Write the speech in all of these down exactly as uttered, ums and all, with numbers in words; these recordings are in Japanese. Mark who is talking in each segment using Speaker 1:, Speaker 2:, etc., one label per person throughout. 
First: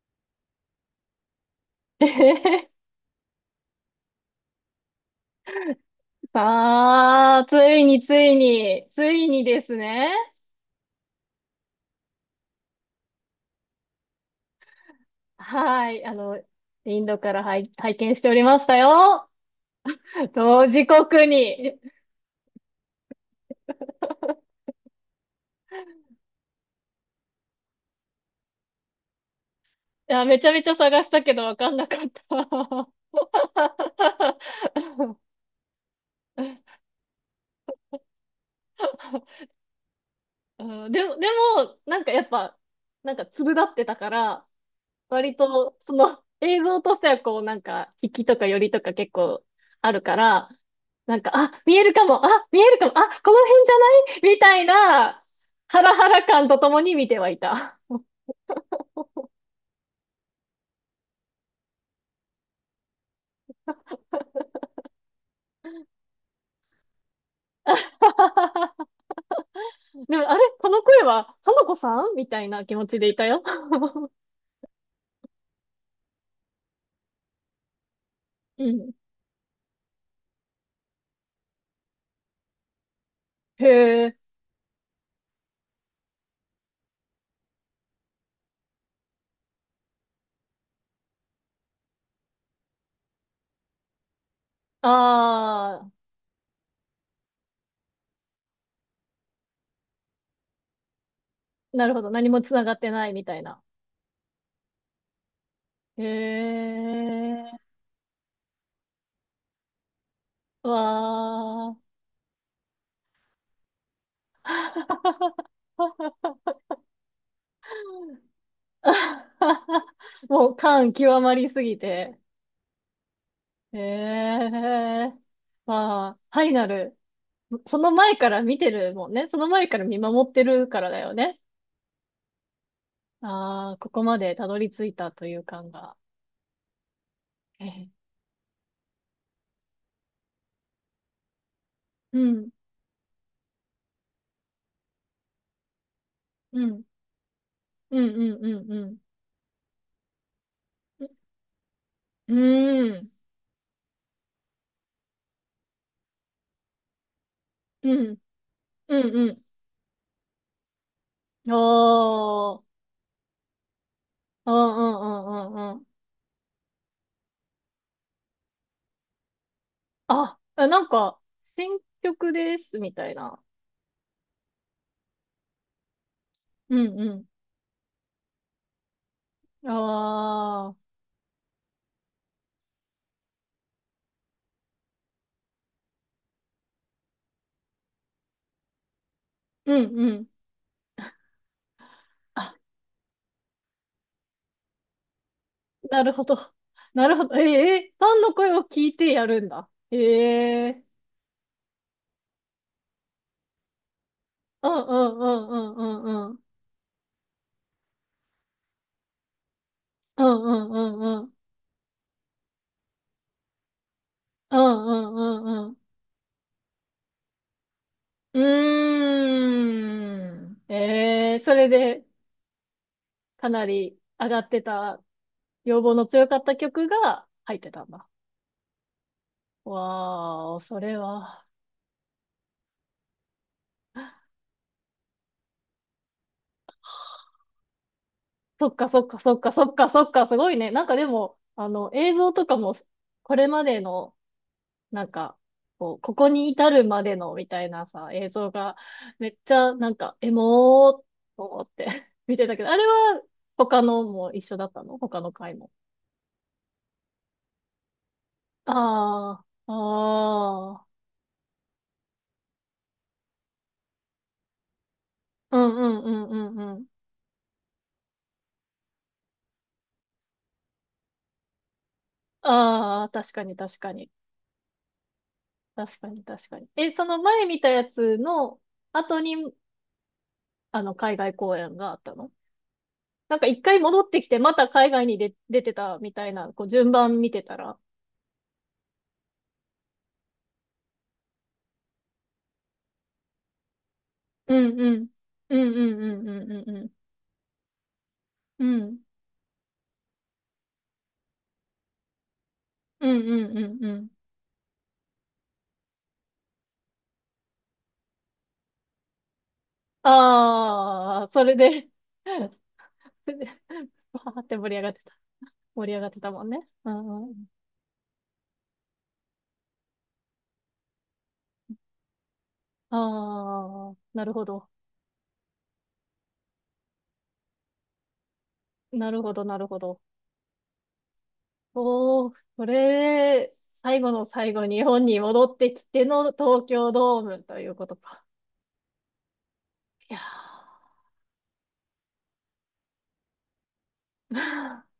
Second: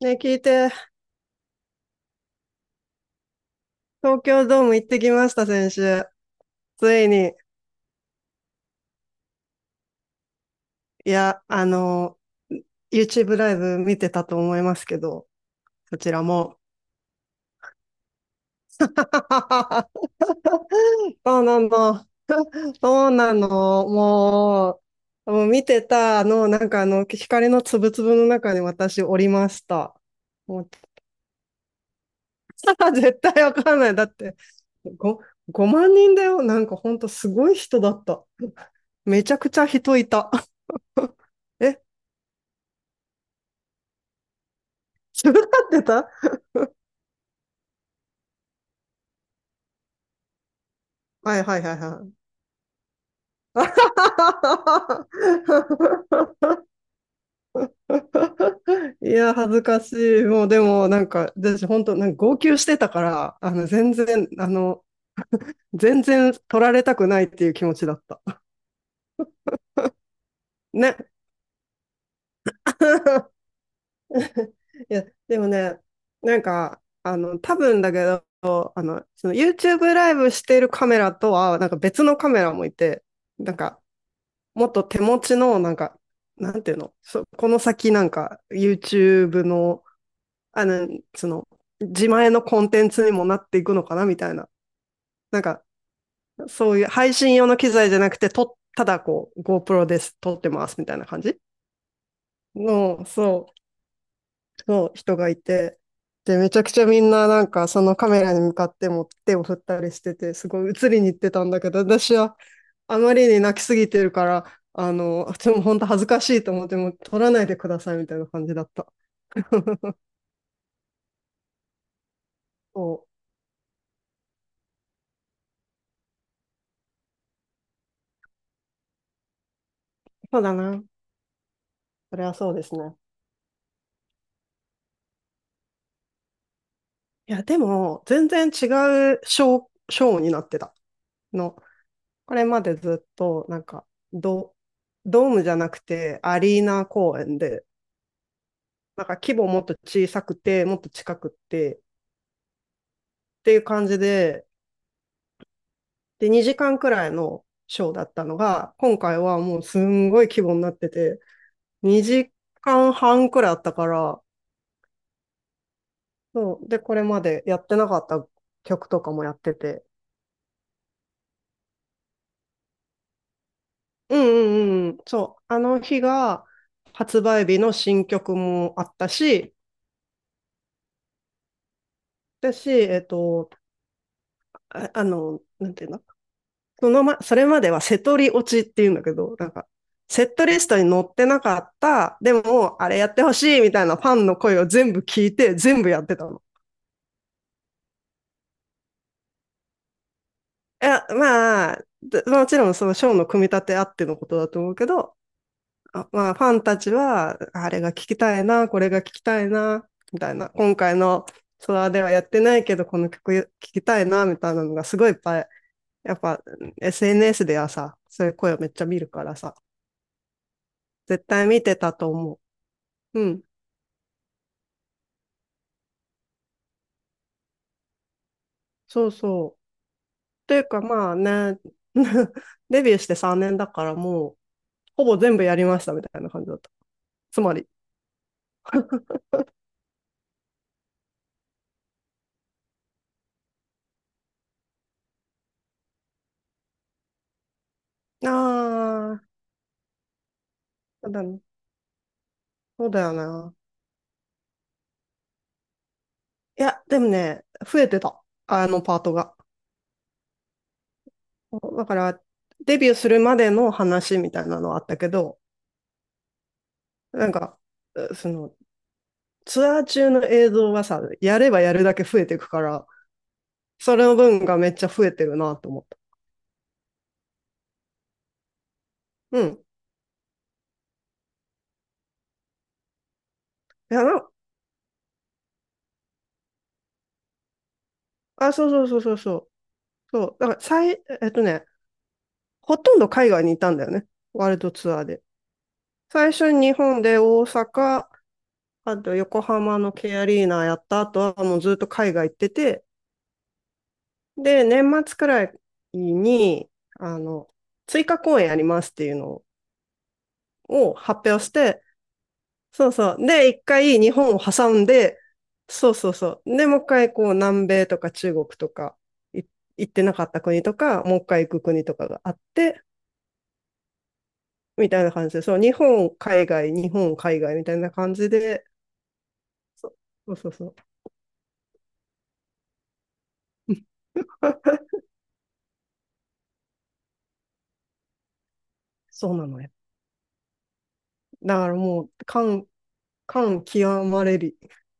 Speaker 1: ね、聞いて、
Speaker 2: えへへ
Speaker 1: 東京ドーム行ってきました、先週。ついに、
Speaker 2: さあ、ついについに、ついにですね。
Speaker 1: いや、あの、YouTube ライブ見てたと思いますけど、
Speaker 2: は
Speaker 1: そ
Speaker 2: い、
Speaker 1: ち
Speaker 2: あ
Speaker 1: ら
Speaker 2: の、
Speaker 1: も。
Speaker 2: インドから拝、拝見しておりましたよ。同時刻
Speaker 1: そうな
Speaker 2: に。い
Speaker 1: の、そうなの、もう、もう見てたあの、なんかあの、光のつぶつぶの中に私おりました。
Speaker 2: や、めちゃ
Speaker 1: も
Speaker 2: めち
Speaker 1: う、
Speaker 2: ゃ探したけどわかんなかった。
Speaker 1: 絶対わかんない。だって、ごごまん人だよ。なんかほんとすごい人だった。めちゃくちゃ人いた。
Speaker 2: うん、でも、で も、
Speaker 1: え、
Speaker 2: なんかやっぱ、なんか粒立ってたから、
Speaker 1: 違っ
Speaker 2: 割と、
Speaker 1: て
Speaker 2: そ
Speaker 1: た
Speaker 2: の映像としてはこうなんか、引きとか寄りとか結構あるから、なんか、
Speaker 1: はいは
Speaker 2: あ、
Speaker 1: いは
Speaker 2: 見
Speaker 1: い
Speaker 2: える
Speaker 1: は
Speaker 2: かも、
Speaker 1: い。
Speaker 2: あ、見えるかも、あ、この辺じゃないみたいな、ハラハラ 感とともに見てはいた。
Speaker 1: いや、恥ずかしい。もうでも、なんか、私本当、なんか号泣してたから、あの、全然、あの、全然取られたくないっていう気持ちだった。
Speaker 2: でも、あれこの
Speaker 1: ね。
Speaker 2: 声は、花子さんみたいな気持ちでいたよ。
Speaker 1: いや、でもね、なんか、あの、多分だけ
Speaker 2: う
Speaker 1: ど、あ
Speaker 2: ん。
Speaker 1: の、その YouTube ライブしてるカメラとは、なんか別のカメラもいて、なんか、
Speaker 2: へえ。
Speaker 1: もっと手持ちの、なんか、なんていうの、そこの先なんか YouTube のあの、その、自前のコンテンツにもなっていくのかなみたいな。なんか、
Speaker 2: ああ、
Speaker 1: そういう配信用の機材じゃなくて、と、ただこう、GoPro です、撮ってます、みたいな感じ
Speaker 2: なるほど。何もつながって
Speaker 1: の、
Speaker 2: ないみたい
Speaker 1: そ
Speaker 2: な。
Speaker 1: う、の人がいて、
Speaker 2: へ
Speaker 1: で、めちゃくちゃみんななん
Speaker 2: え。
Speaker 1: か、そのカメラに向かっても手を振ったりしてて、すごい映りに行ってたんだけ
Speaker 2: わ
Speaker 1: ど、私はあまりに泣きすぎてるから、
Speaker 2: あ。
Speaker 1: あの、でも本当恥ずかし いと思って、もう撮らないでください、みたいな感じだった。
Speaker 2: もう感極まりすぎて。
Speaker 1: そ
Speaker 2: ええ、まあ、ファイナル、その前から見てるもんね。その前から見
Speaker 1: う、
Speaker 2: 守っ
Speaker 1: そう
Speaker 2: て
Speaker 1: だ
Speaker 2: るか
Speaker 1: な。
Speaker 2: らだよね。
Speaker 1: それはそうですね。
Speaker 2: ああ、ここまでたどり着いたという感が。
Speaker 1: いや、で
Speaker 2: ええ、
Speaker 1: も、全然違うショー、ショーになってたの。
Speaker 2: う
Speaker 1: これ
Speaker 2: ん、
Speaker 1: までずっと、なんか、ド、ドームじゃなくて、アリー
Speaker 2: うん、
Speaker 1: ナ公演で、
Speaker 2: うん、うん、うん、うん。
Speaker 1: なんか規模もっと小さくて、もっと近くって、っ
Speaker 2: うん、
Speaker 1: ていう感じで、で、にじかんくらいのショー
Speaker 2: う
Speaker 1: だっ
Speaker 2: ん、
Speaker 1: たのが、今
Speaker 2: う
Speaker 1: 回
Speaker 2: ん、
Speaker 1: は
Speaker 2: う
Speaker 1: もうすんごい規模になってて、
Speaker 2: ん。
Speaker 1: 2
Speaker 2: おー、
Speaker 1: 時間半くらいあったから、
Speaker 2: うん、うん、うん、うん。うん、
Speaker 1: そう、で、これまでやってなかった曲とかもやってて、
Speaker 2: あ、あなんか、新曲です、みたいな。
Speaker 1: うんうんうん。そう。あの日が
Speaker 2: うん、
Speaker 1: 発
Speaker 2: う
Speaker 1: 売日の新曲もあったし、
Speaker 2: ん。ああ、
Speaker 1: だし、えっと、あ、あの、なんていうのそのま、それまではセトリ落ちっていうんだけど、なんか、
Speaker 2: うん、う
Speaker 1: セ
Speaker 2: ん。
Speaker 1: ットリストに載ってなかった、で
Speaker 2: あ、
Speaker 1: も、あれやってほしいみたいなファンの声を全部聞いて、全部や
Speaker 2: な
Speaker 1: っ
Speaker 2: る
Speaker 1: て
Speaker 2: ほ
Speaker 1: たの。
Speaker 2: ど。なるほど。え、ええファンの声を聞いてやるんだ。ええ、
Speaker 1: いや、まあ、でもちろんそのショーの組み立てあってのことだと
Speaker 2: う
Speaker 1: 思う
Speaker 2: ん
Speaker 1: け
Speaker 2: う
Speaker 1: ど、
Speaker 2: んうんうん
Speaker 1: あ
Speaker 2: うん
Speaker 1: ま
Speaker 2: う
Speaker 1: あ、
Speaker 2: ん。
Speaker 1: ファンたちは、あれが聞きたいな、これが聞きたいな、み
Speaker 2: う
Speaker 1: たい
Speaker 2: んう
Speaker 1: な、
Speaker 2: ん
Speaker 1: 今回
Speaker 2: うんう
Speaker 1: の
Speaker 2: ん。
Speaker 1: ツアーではやってないけど、この曲聞きたいな、みたい
Speaker 2: う
Speaker 1: なのが
Speaker 2: んう
Speaker 1: すごいいっぱ
Speaker 2: ん
Speaker 1: い、
Speaker 2: うんうん。
Speaker 1: やっぱ エスエヌエス ではさ、そういう
Speaker 2: う
Speaker 1: 声をめっちゃ見るからさ、
Speaker 2: ーん。
Speaker 1: 絶
Speaker 2: ええ、
Speaker 1: 対
Speaker 2: そ
Speaker 1: 見
Speaker 2: れ
Speaker 1: てた
Speaker 2: で
Speaker 1: と思う。うん、
Speaker 2: かなり上がってた、要望の強かった曲が入ってたんだ。
Speaker 1: そうそう。と
Speaker 2: わ
Speaker 1: い
Speaker 2: ー、
Speaker 1: う
Speaker 2: そ
Speaker 1: か
Speaker 2: れ
Speaker 1: まあ
Speaker 2: は。
Speaker 1: ね、デビューしてさんねんだからもう、ほぼ全部やりましたみたいな感じだった。つまり。
Speaker 2: そっかそっかそっかそっかそっか、すごいね。なんかでも、あの、映像とかも、これまでのなんか、こう、ここに至るまでのみたいなさ、
Speaker 1: あ
Speaker 2: 映像が、め
Speaker 1: あ、
Speaker 2: っちゃ、なんか、エモーっ
Speaker 1: そうだね
Speaker 2: と思って 見てたけど、あれ
Speaker 1: そうだよ
Speaker 2: は、
Speaker 1: な。
Speaker 2: 他のも一緒だったの、他の回も。
Speaker 1: いや、でもね、増えてた。あのパートが。
Speaker 2: ああ、ああ、
Speaker 1: だから、デビューするまでの話みたいなのはあったけど、
Speaker 2: うんうんうんうんうん。
Speaker 1: なんか、その、ツアー中の映像はさ、やればやるだけ増えていくから、
Speaker 2: ああ、確かに確か
Speaker 1: それ
Speaker 2: に。
Speaker 1: の分がめっちゃ増えてるなと思った。
Speaker 2: 確かに確かに。え、その前見たやつの後に、
Speaker 1: うん。
Speaker 2: あの、海外公演があったの、なんか一回
Speaker 1: い
Speaker 2: 戻
Speaker 1: や、
Speaker 2: ってき
Speaker 1: な、
Speaker 2: て、また海外に出、出てたみたいな、こう、順番見てたら、
Speaker 1: あ、そうそうそうそうそう。そう。だから、最、えっとね、ほとんど海外にいたんだよね。ワー
Speaker 2: う
Speaker 1: ルド
Speaker 2: ん
Speaker 1: ツ
Speaker 2: う
Speaker 1: アー
Speaker 2: ん。
Speaker 1: で。
Speaker 2: うんうんうん
Speaker 1: 最
Speaker 2: う
Speaker 1: 初
Speaker 2: んう
Speaker 1: に
Speaker 2: ん
Speaker 1: 日
Speaker 2: うん。
Speaker 1: 本で大阪、
Speaker 2: う
Speaker 1: あ
Speaker 2: ん
Speaker 1: と横浜のケアリーナやった後はもうずっと海外行ってて、
Speaker 2: うんうんうんうん。
Speaker 1: で、年末くらいに、あの、追加公演ありますっていうのを
Speaker 2: ああ、
Speaker 1: 発
Speaker 2: そ
Speaker 1: 表し
Speaker 2: れ
Speaker 1: て、
Speaker 2: で
Speaker 1: そうそう。
Speaker 2: それで
Speaker 1: で、一回日
Speaker 2: わ
Speaker 1: 本を
Speaker 2: ーって盛
Speaker 1: 挟
Speaker 2: り上
Speaker 1: ん
Speaker 2: がってた。
Speaker 1: で、
Speaker 2: 盛
Speaker 1: そ
Speaker 2: り
Speaker 1: う
Speaker 2: 上がっ
Speaker 1: そう
Speaker 2: てた
Speaker 1: そ
Speaker 2: もん
Speaker 1: う。で、
Speaker 2: ね。
Speaker 1: もう一
Speaker 2: う
Speaker 1: 回こ
Speaker 2: んう
Speaker 1: う
Speaker 2: ん。
Speaker 1: 南米とか中国とかい行ってなかった国とか、もう一回行く国とかがあって、
Speaker 2: ああ、なるほど。
Speaker 1: みたいな感じで、そう、日本、海外、日本、海外みたいな感じで、
Speaker 2: なるほど、なるほ
Speaker 1: そ
Speaker 2: ど。
Speaker 1: うそうそうそう。
Speaker 2: おー、これ、最後の最後、日本に戻ってきての東京ドームということか。
Speaker 1: そうなのよ。
Speaker 2: いや
Speaker 1: だからもう、感、感極まれり、
Speaker 2: ー。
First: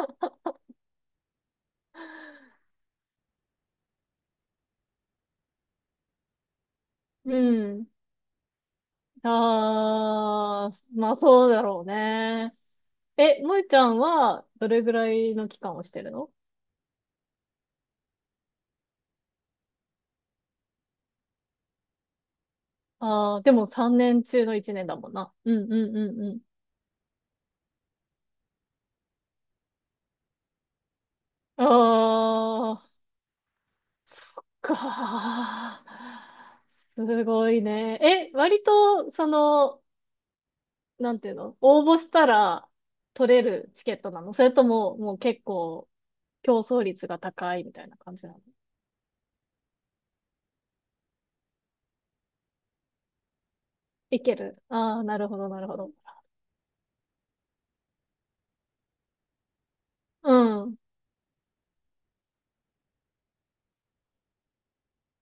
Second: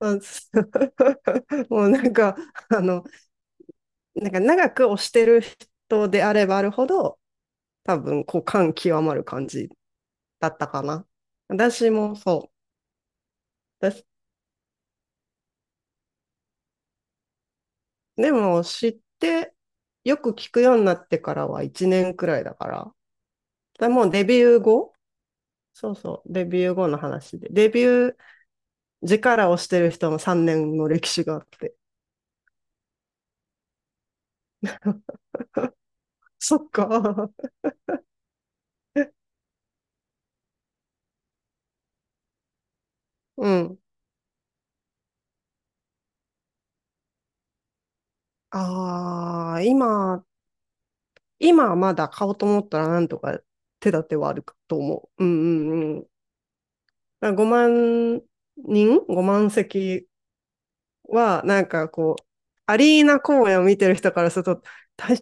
Speaker 1: あそう もうなんか、あの、なんか長く推してる人であればあるほど、
Speaker 2: うん。
Speaker 1: 多分、こう、感極まる感じだった
Speaker 2: ああ、
Speaker 1: かな。
Speaker 2: まあそうだろう
Speaker 1: 私もそ
Speaker 2: ね。
Speaker 1: う。
Speaker 2: え、萌ちゃん
Speaker 1: 私
Speaker 2: はどれぐらいの期間をしてるの？
Speaker 1: でも、知って、よく聞くようになってからはいちねんくらいだから。
Speaker 2: ああー、でも
Speaker 1: だ
Speaker 2: 3
Speaker 1: もう
Speaker 2: 年
Speaker 1: デビ
Speaker 2: 中の
Speaker 1: ュー
Speaker 2: いちねん
Speaker 1: 後
Speaker 2: だもんな。うんう
Speaker 1: そ
Speaker 2: ん
Speaker 1: う
Speaker 2: うん
Speaker 1: そ
Speaker 2: う
Speaker 1: う、
Speaker 2: ん。
Speaker 1: デビュー後の話で。デビュー時から推してる人もさんねんの歴史があっ
Speaker 2: あ
Speaker 1: て。
Speaker 2: あ、か
Speaker 1: そっか。
Speaker 2: ーすごいね。え、割と、その、なんていうの、応募したら取 れ
Speaker 1: う
Speaker 2: る
Speaker 1: ん。
Speaker 2: チケットなの、それとも、もう結構競争率が高いみたいな感じなの？
Speaker 1: ああ、今、今はまだ買おうと思ったらなんとか手立て
Speaker 2: い
Speaker 1: はあ
Speaker 2: け
Speaker 1: る
Speaker 2: る、
Speaker 1: と
Speaker 2: ああー、
Speaker 1: 思
Speaker 2: な
Speaker 1: う。う
Speaker 2: るほ
Speaker 1: ん
Speaker 2: どなる
Speaker 1: う
Speaker 2: ほど。
Speaker 1: んうん。だかごまん人 ?ご 万席
Speaker 2: うん。
Speaker 1: は、なんかこう、アリーナ公演を見てる人からすると、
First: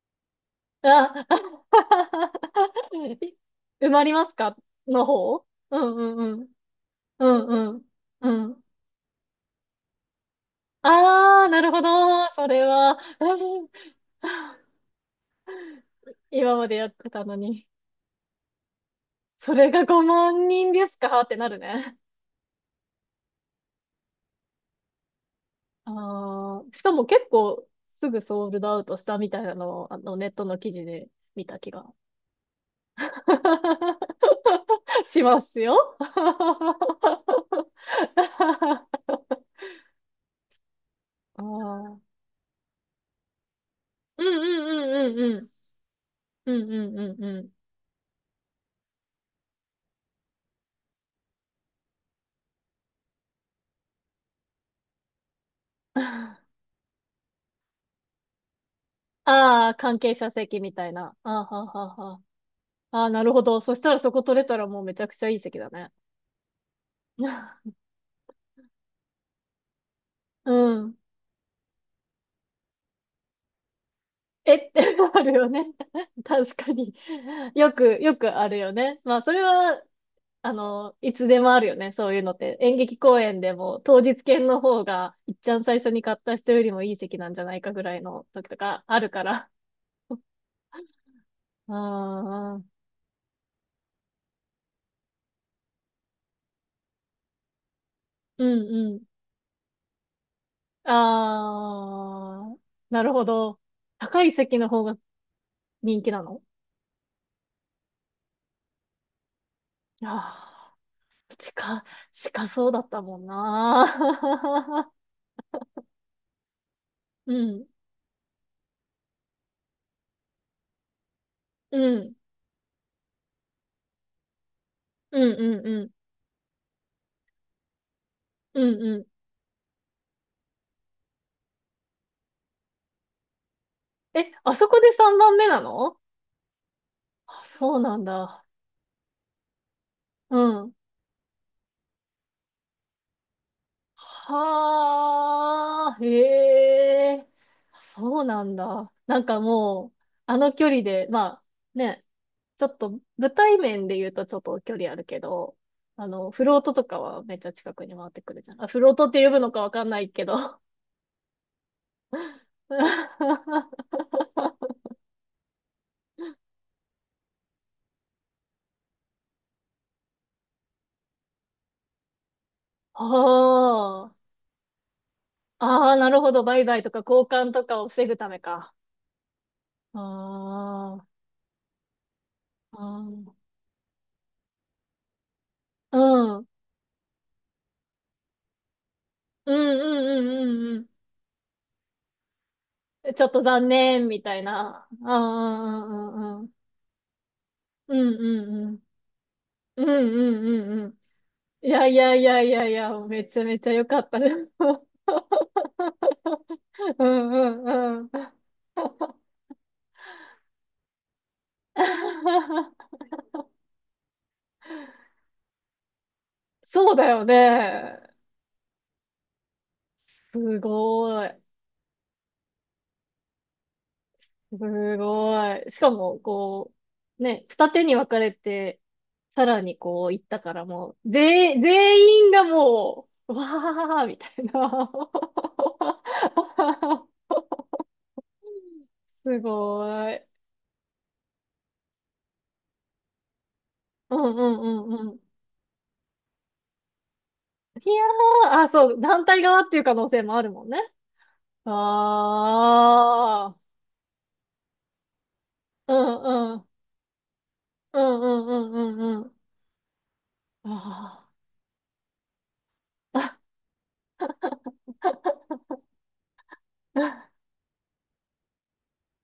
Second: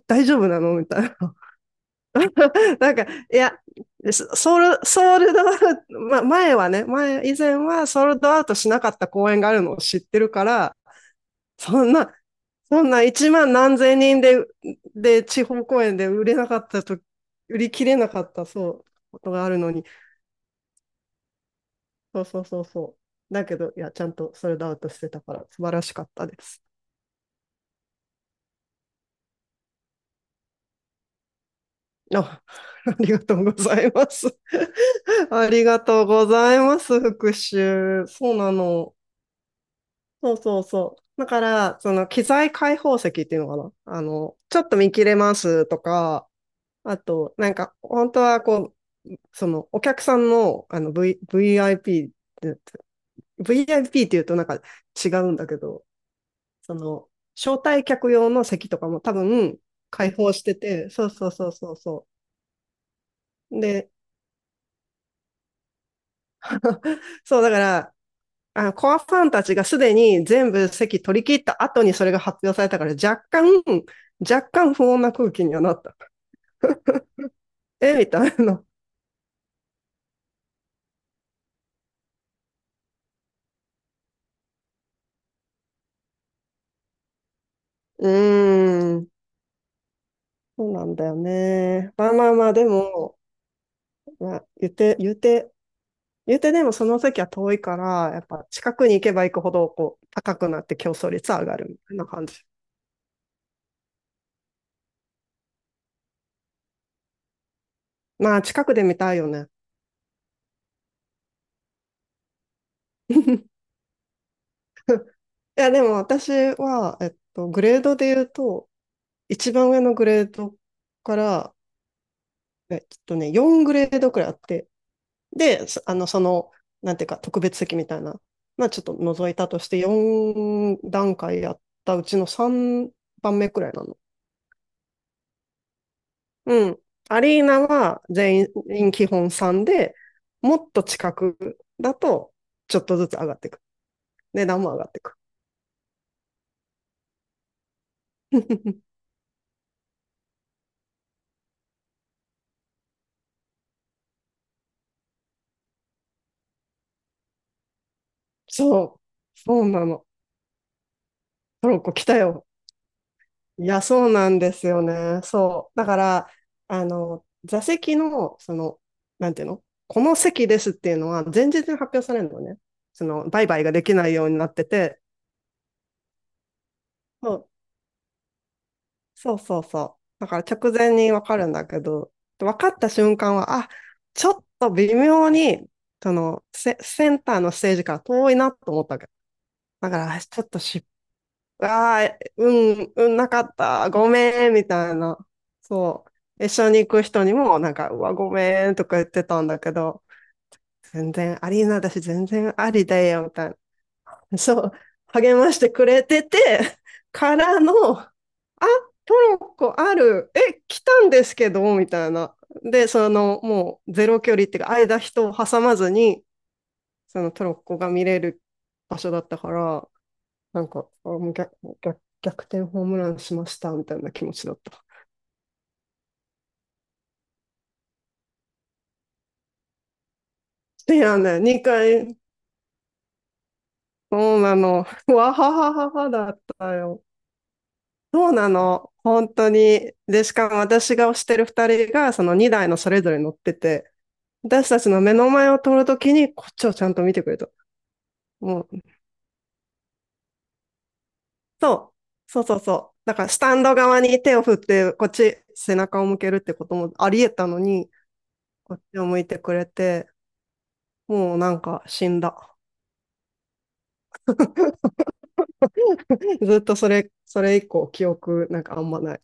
Speaker 1: 大丈夫なのみたいな。
Speaker 2: あ、
Speaker 1: なんか、い
Speaker 2: い、
Speaker 1: や、
Speaker 2: 埋まりますか
Speaker 1: ソール、
Speaker 2: の
Speaker 1: ソールド
Speaker 2: 方。
Speaker 1: アウ
Speaker 2: うん
Speaker 1: ト、
Speaker 2: う
Speaker 1: ま、
Speaker 2: んうん。
Speaker 1: 前はね、
Speaker 2: う
Speaker 1: 前、以
Speaker 2: ん
Speaker 1: 前
Speaker 2: うん。
Speaker 1: はソールド
Speaker 2: う
Speaker 1: アウト
Speaker 2: ん。
Speaker 1: しなかった公演があるのを知ってるから、
Speaker 2: ああ、なるほ
Speaker 1: そ
Speaker 2: ど。
Speaker 1: んな、
Speaker 2: それ
Speaker 1: そん
Speaker 2: は、
Speaker 1: な いちまん
Speaker 2: うん、
Speaker 1: 何千人で、で、地方公演で売れな
Speaker 2: 今
Speaker 1: かっ
Speaker 2: まで
Speaker 1: た
Speaker 2: やっ
Speaker 1: と、
Speaker 2: てたの
Speaker 1: 売
Speaker 2: に。
Speaker 1: り切れなかった、そう、ことがあ
Speaker 2: そ
Speaker 1: る
Speaker 2: れ
Speaker 1: のに、
Speaker 2: がごまん人ですかってなるね。
Speaker 1: そうそうそうそう。だけど、いや、ちゃんとソールドアウトしてたから素晴らしかったで
Speaker 2: あ
Speaker 1: す。
Speaker 2: あ、しかも結構すぐソールドアウトしたみたいなのを、あの、ネットの記事で見た気が
Speaker 1: あ、ありがとうございます。
Speaker 2: し ま
Speaker 1: あ
Speaker 2: す
Speaker 1: り
Speaker 2: よ。
Speaker 1: がとうございま す、復習。そうなの。そうそうそう。だか
Speaker 2: あ
Speaker 1: ら、その
Speaker 2: あ。
Speaker 1: 機材開放席っていうのかな。あ
Speaker 2: うん
Speaker 1: の、ちょっと見切
Speaker 2: うんう
Speaker 1: れ
Speaker 2: ん
Speaker 1: ま
Speaker 2: うんうん。
Speaker 1: すとか、
Speaker 2: うんう
Speaker 1: あ
Speaker 2: んうん
Speaker 1: と、
Speaker 2: う
Speaker 1: な
Speaker 2: ん。
Speaker 1: んか、本当はこう、そのお客さんの、あの、v、ブイアイピー って、ブイアイピー って言うとなんか違うんだけど、その、招待客用の席とかも多分
Speaker 2: ああ、関
Speaker 1: 開
Speaker 2: 係者
Speaker 1: 放して
Speaker 2: 席みた
Speaker 1: て、
Speaker 2: い
Speaker 1: そう
Speaker 2: な。
Speaker 1: そ
Speaker 2: あ
Speaker 1: う
Speaker 2: あ、
Speaker 1: そう
Speaker 2: はあ
Speaker 1: そう
Speaker 2: はあ
Speaker 1: そ
Speaker 2: はあ。ああ、なるほど。
Speaker 1: う。
Speaker 2: そした
Speaker 1: で、
Speaker 2: らそこ取れたらもうめちゃくちゃいい席だね。
Speaker 1: そうだか ら、あの、コアファンたちがすでに
Speaker 2: う
Speaker 1: 全部
Speaker 2: ん。
Speaker 1: 席取り切った後にそれが発表されたから若干、若
Speaker 2: えっ
Speaker 1: 干
Speaker 2: て
Speaker 1: 不穏な
Speaker 2: あ
Speaker 1: 空
Speaker 2: る
Speaker 1: 気
Speaker 2: よ
Speaker 1: には
Speaker 2: ね。
Speaker 1: なった。
Speaker 2: 確かに。よ
Speaker 1: え
Speaker 2: く、
Speaker 1: み
Speaker 2: よ
Speaker 1: た
Speaker 2: く
Speaker 1: い
Speaker 2: ある
Speaker 1: な。
Speaker 2: よね。まあ、それは、あの、いつでもあるよね。そういうのって。演劇公演でも、当日券の方が、いっちゃん最初に買った人よりもいい席なんじゃないかぐら い
Speaker 1: う
Speaker 2: の時とか
Speaker 1: ー
Speaker 2: あ
Speaker 1: ん。
Speaker 2: るから。
Speaker 1: そうなんだよね。まあまあまあ、
Speaker 2: ああ、
Speaker 1: でも、まあ、言って、言って、言ってでもその席は遠いから、やっ
Speaker 2: う
Speaker 1: ぱ
Speaker 2: ん
Speaker 1: 近く
Speaker 2: う
Speaker 1: に行
Speaker 2: ん、
Speaker 1: けば行くほど、こう、高くなって競争率は上がるみたいな感じ。
Speaker 2: あー、なるほど。高い席の方が人気なの？
Speaker 1: まあ、近くで見たいよね。
Speaker 2: ああー、近、近そうだったもん な。
Speaker 1: いや、でも私は、えっ
Speaker 2: う
Speaker 1: と、グ
Speaker 2: ん、
Speaker 1: レードで言うと、一番上のグレードから、
Speaker 2: うん、
Speaker 1: えっとね、よんグレードくらいあって、
Speaker 2: うん、うん、
Speaker 1: で、
Speaker 2: う
Speaker 1: そ
Speaker 2: ん、
Speaker 1: あの、その、なんていうか、特別席みたいな、
Speaker 2: う
Speaker 1: まあ、ちょ
Speaker 2: ん、
Speaker 1: っと
Speaker 2: うん。
Speaker 1: 覗いたとして、よん段階やったうちのさんばんめくらいなの。
Speaker 2: え、あそこでさんばんめなの？
Speaker 1: うん。アリ
Speaker 2: あ、
Speaker 1: ーナ
Speaker 2: そうな
Speaker 1: は
Speaker 2: んだ。
Speaker 1: 全員基本さんで、
Speaker 2: う
Speaker 1: もっ
Speaker 2: ん。
Speaker 1: と近くだと、ちょっとずつ上がっていく。値段も上がっていく。
Speaker 2: はあ、へえ、そうなんだ。なんかもう、あの距離で、まあ、ね、ちょっと舞台面で言うとちょっと距離あるけど、あの、フロートとかはめっちゃ近くに回ってくるじゃん。あ、フ
Speaker 1: そ
Speaker 2: ロー
Speaker 1: う。
Speaker 2: トって呼ぶの
Speaker 1: そ
Speaker 2: か
Speaker 1: う
Speaker 2: わか
Speaker 1: な
Speaker 2: んな
Speaker 1: の。
Speaker 2: いけど。
Speaker 1: トロッコ来たよ。いや、
Speaker 2: あ
Speaker 1: そうなんですよね。そう。だから、あの、座席の、その、なんていうのこの席ですっていうのは、前日に発表されるのね。その、売買ができな
Speaker 2: あ、
Speaker 1: いようになってて、
Speaker 2: ああ、なるほど。売買とか交
Speaker 1: そう、
Speaker 2: 換とかを防ぐためか。
Speaker 1: そうそうそう。だから直前
Speaker 2: ああ、
Speaker 1: にわかるんだけど、分かっ
Speaker 2: あ
Speaker 1: た瞬間
Speaker 2: あ、
Speaker 1: は、あ、ちょっと微妙に、
Speaker 2: う
Speaker 1: そ
Speaker 2: ん、う
Speaker 1: の
Speaker 2: ん、
Speaker 1: セ、センターのステージから遠いなと思ったわけ。
Speaker 2: うん、
Speaker 1: だから、あ
Speaker 2: う
Speaker 1: ちょっと
Speaker 2: ん、うん、
Speaker 1: 失
Speaker 2: う
Speaker 1: ああ、うん、う
Speaker 2: ん。
Speaker 1: ん、
Speaker 2: ちょ
Speaker 1: な
Speaker 2: っ
Speaker 1: か
Speaker 2: と
Speaker 1: っ
Speaker 2: 残
Speaker 1: た、
Speaker 2: 念、
Speaker 1: ご
Speaker 2: みたい
Speaker 1: めん、み
Speaker 2: な。
Speaker 1: たい
Speaker 2: ああ、
Speaker 1: な。
Speaker 2: う
Speaker 1: そ
Speaker 2: ん、う
Speaker 1: う。一
Speaker 2: ん、
Speaker 1: 緒に行く人にも、なんか、
Speaker 2: う
Speaker 1: うわ、
Speaker 2: ん、
Speaker 1: ごめ
Speaker 2: う
Speaker 1: ん、
Speaker 2: ん、
Speaker 1: とか言ってたんだけ
Speaker 2: うん、う
Speaker 1: ど、
Speaker 2: ん、うん、うん、うん、うん、うん、うん、
Speaker 1: 全然アリー
Speaker 2: い
Speaker 1: ナ
Speaker 2: や
Speaker 1: だ
Speaker 2: い
Speaker 1: し、
Speaker 2: やい
Speaker 1: 全
Speaker 2: やい
Speaker 1: 然
Speaker 2: や
Speaker 1: あ
Speaker 2: い
Speaker 1: り
Speaker 2: や、
Speaker 1: だ
Speaker 2: め
Speaker 1: よ、み
Speaker 2: ちゃ
Speaker 1: たい
Speaker 2: めちゃ良かったです。
Speaker 1: な。そう。励ましてくれてて、
Speaker 2: うん
Speaker 1: から
Speaker 2: う
Speaker 1: の、
Speaker 2: んうん。
Speaker 1: あ、トロッコある、え、来たんですけど、みたいな。で、その、もう、ゼロ距離っていうか、間人を挟まずに、
Speaker 2: そうだ
Speaker 1: そ
Speaker 2: よ
Speaker 1: のトロッコが
Speaker 2: ね。
Speaker 1: 見れる場所だったから、
Speaker 2: す
Speaker 1: なんか、あ、
Speaker 2: ご
Speaker 1: もう
Speaker 2: い。
Speaker 1: 逆、逆、逆転ホームランしましたみたいな気持ちだ
Speaker 2: す
Speaker 1: った。
Speaker 2: ごい。しかも、こう、ね、二手に分かれて、さらにこう行ったから も
Speaker 1: い
Speaker 2: う、
Speaker 1: やね、
Speaker 2: 全員、
Speaker 1: にかい、
Speaker 2: 全員がもう、わーみた
Speaker 1: そう
Speaker 2: い
Speaker 1: なの。
Speaker 2: な。
Speaker 1: わははははだったよ。そうな の。本
Speaker 2: す
Speaker 1: 当に。
Speaker 2: ごい。
Speaker 1: で、しかも私が推してるふたりが、そのにだいのそれぞれ乗ってて、
Speaker 2: うんう
Speaker 1: 私たちの
Speaker 2: んう
Speaker 1: 目
Speaker 2: ん、
Speaker 1: の前を通るときに、こっちをちゃんと見てくれた。
Speaker 2: いやー、
Speaker 1: も
Speaker 2: あ、
Speaker 1: う、
Speaker 2: そう、団体側っていう可能性もあるもんね。
Speaker 1: そう、そうそうそう。だから、ス
Speaker 2: あ
Speaker 1: タ
Speaker 2: あ、
Speaker 1: ンド側に手を振って、こっち背
Speaker 2: う
Speaker 1: 中を向けるっ
Speaker 2: ん
Speaker 1: て
Speaker 2: う
Speaker 1: こ
Speaker 2: ん、
Speaker 1: ともあり得たのに、
Speaker 2: うんうんうん
Speaker 1: こっち
Speaker 2: う
Speaker 1: を
Speaker 2: んう
Speaker 1: 向い
Speaker 2: ん。
Speaker 1: てくれて、
Speaker 2: あ
Speaker 1: もうなんか死んだ。
Speaker 2: あ。
Speaker 1: ずっとそれ、そ れ以降記憶なんかあんまない。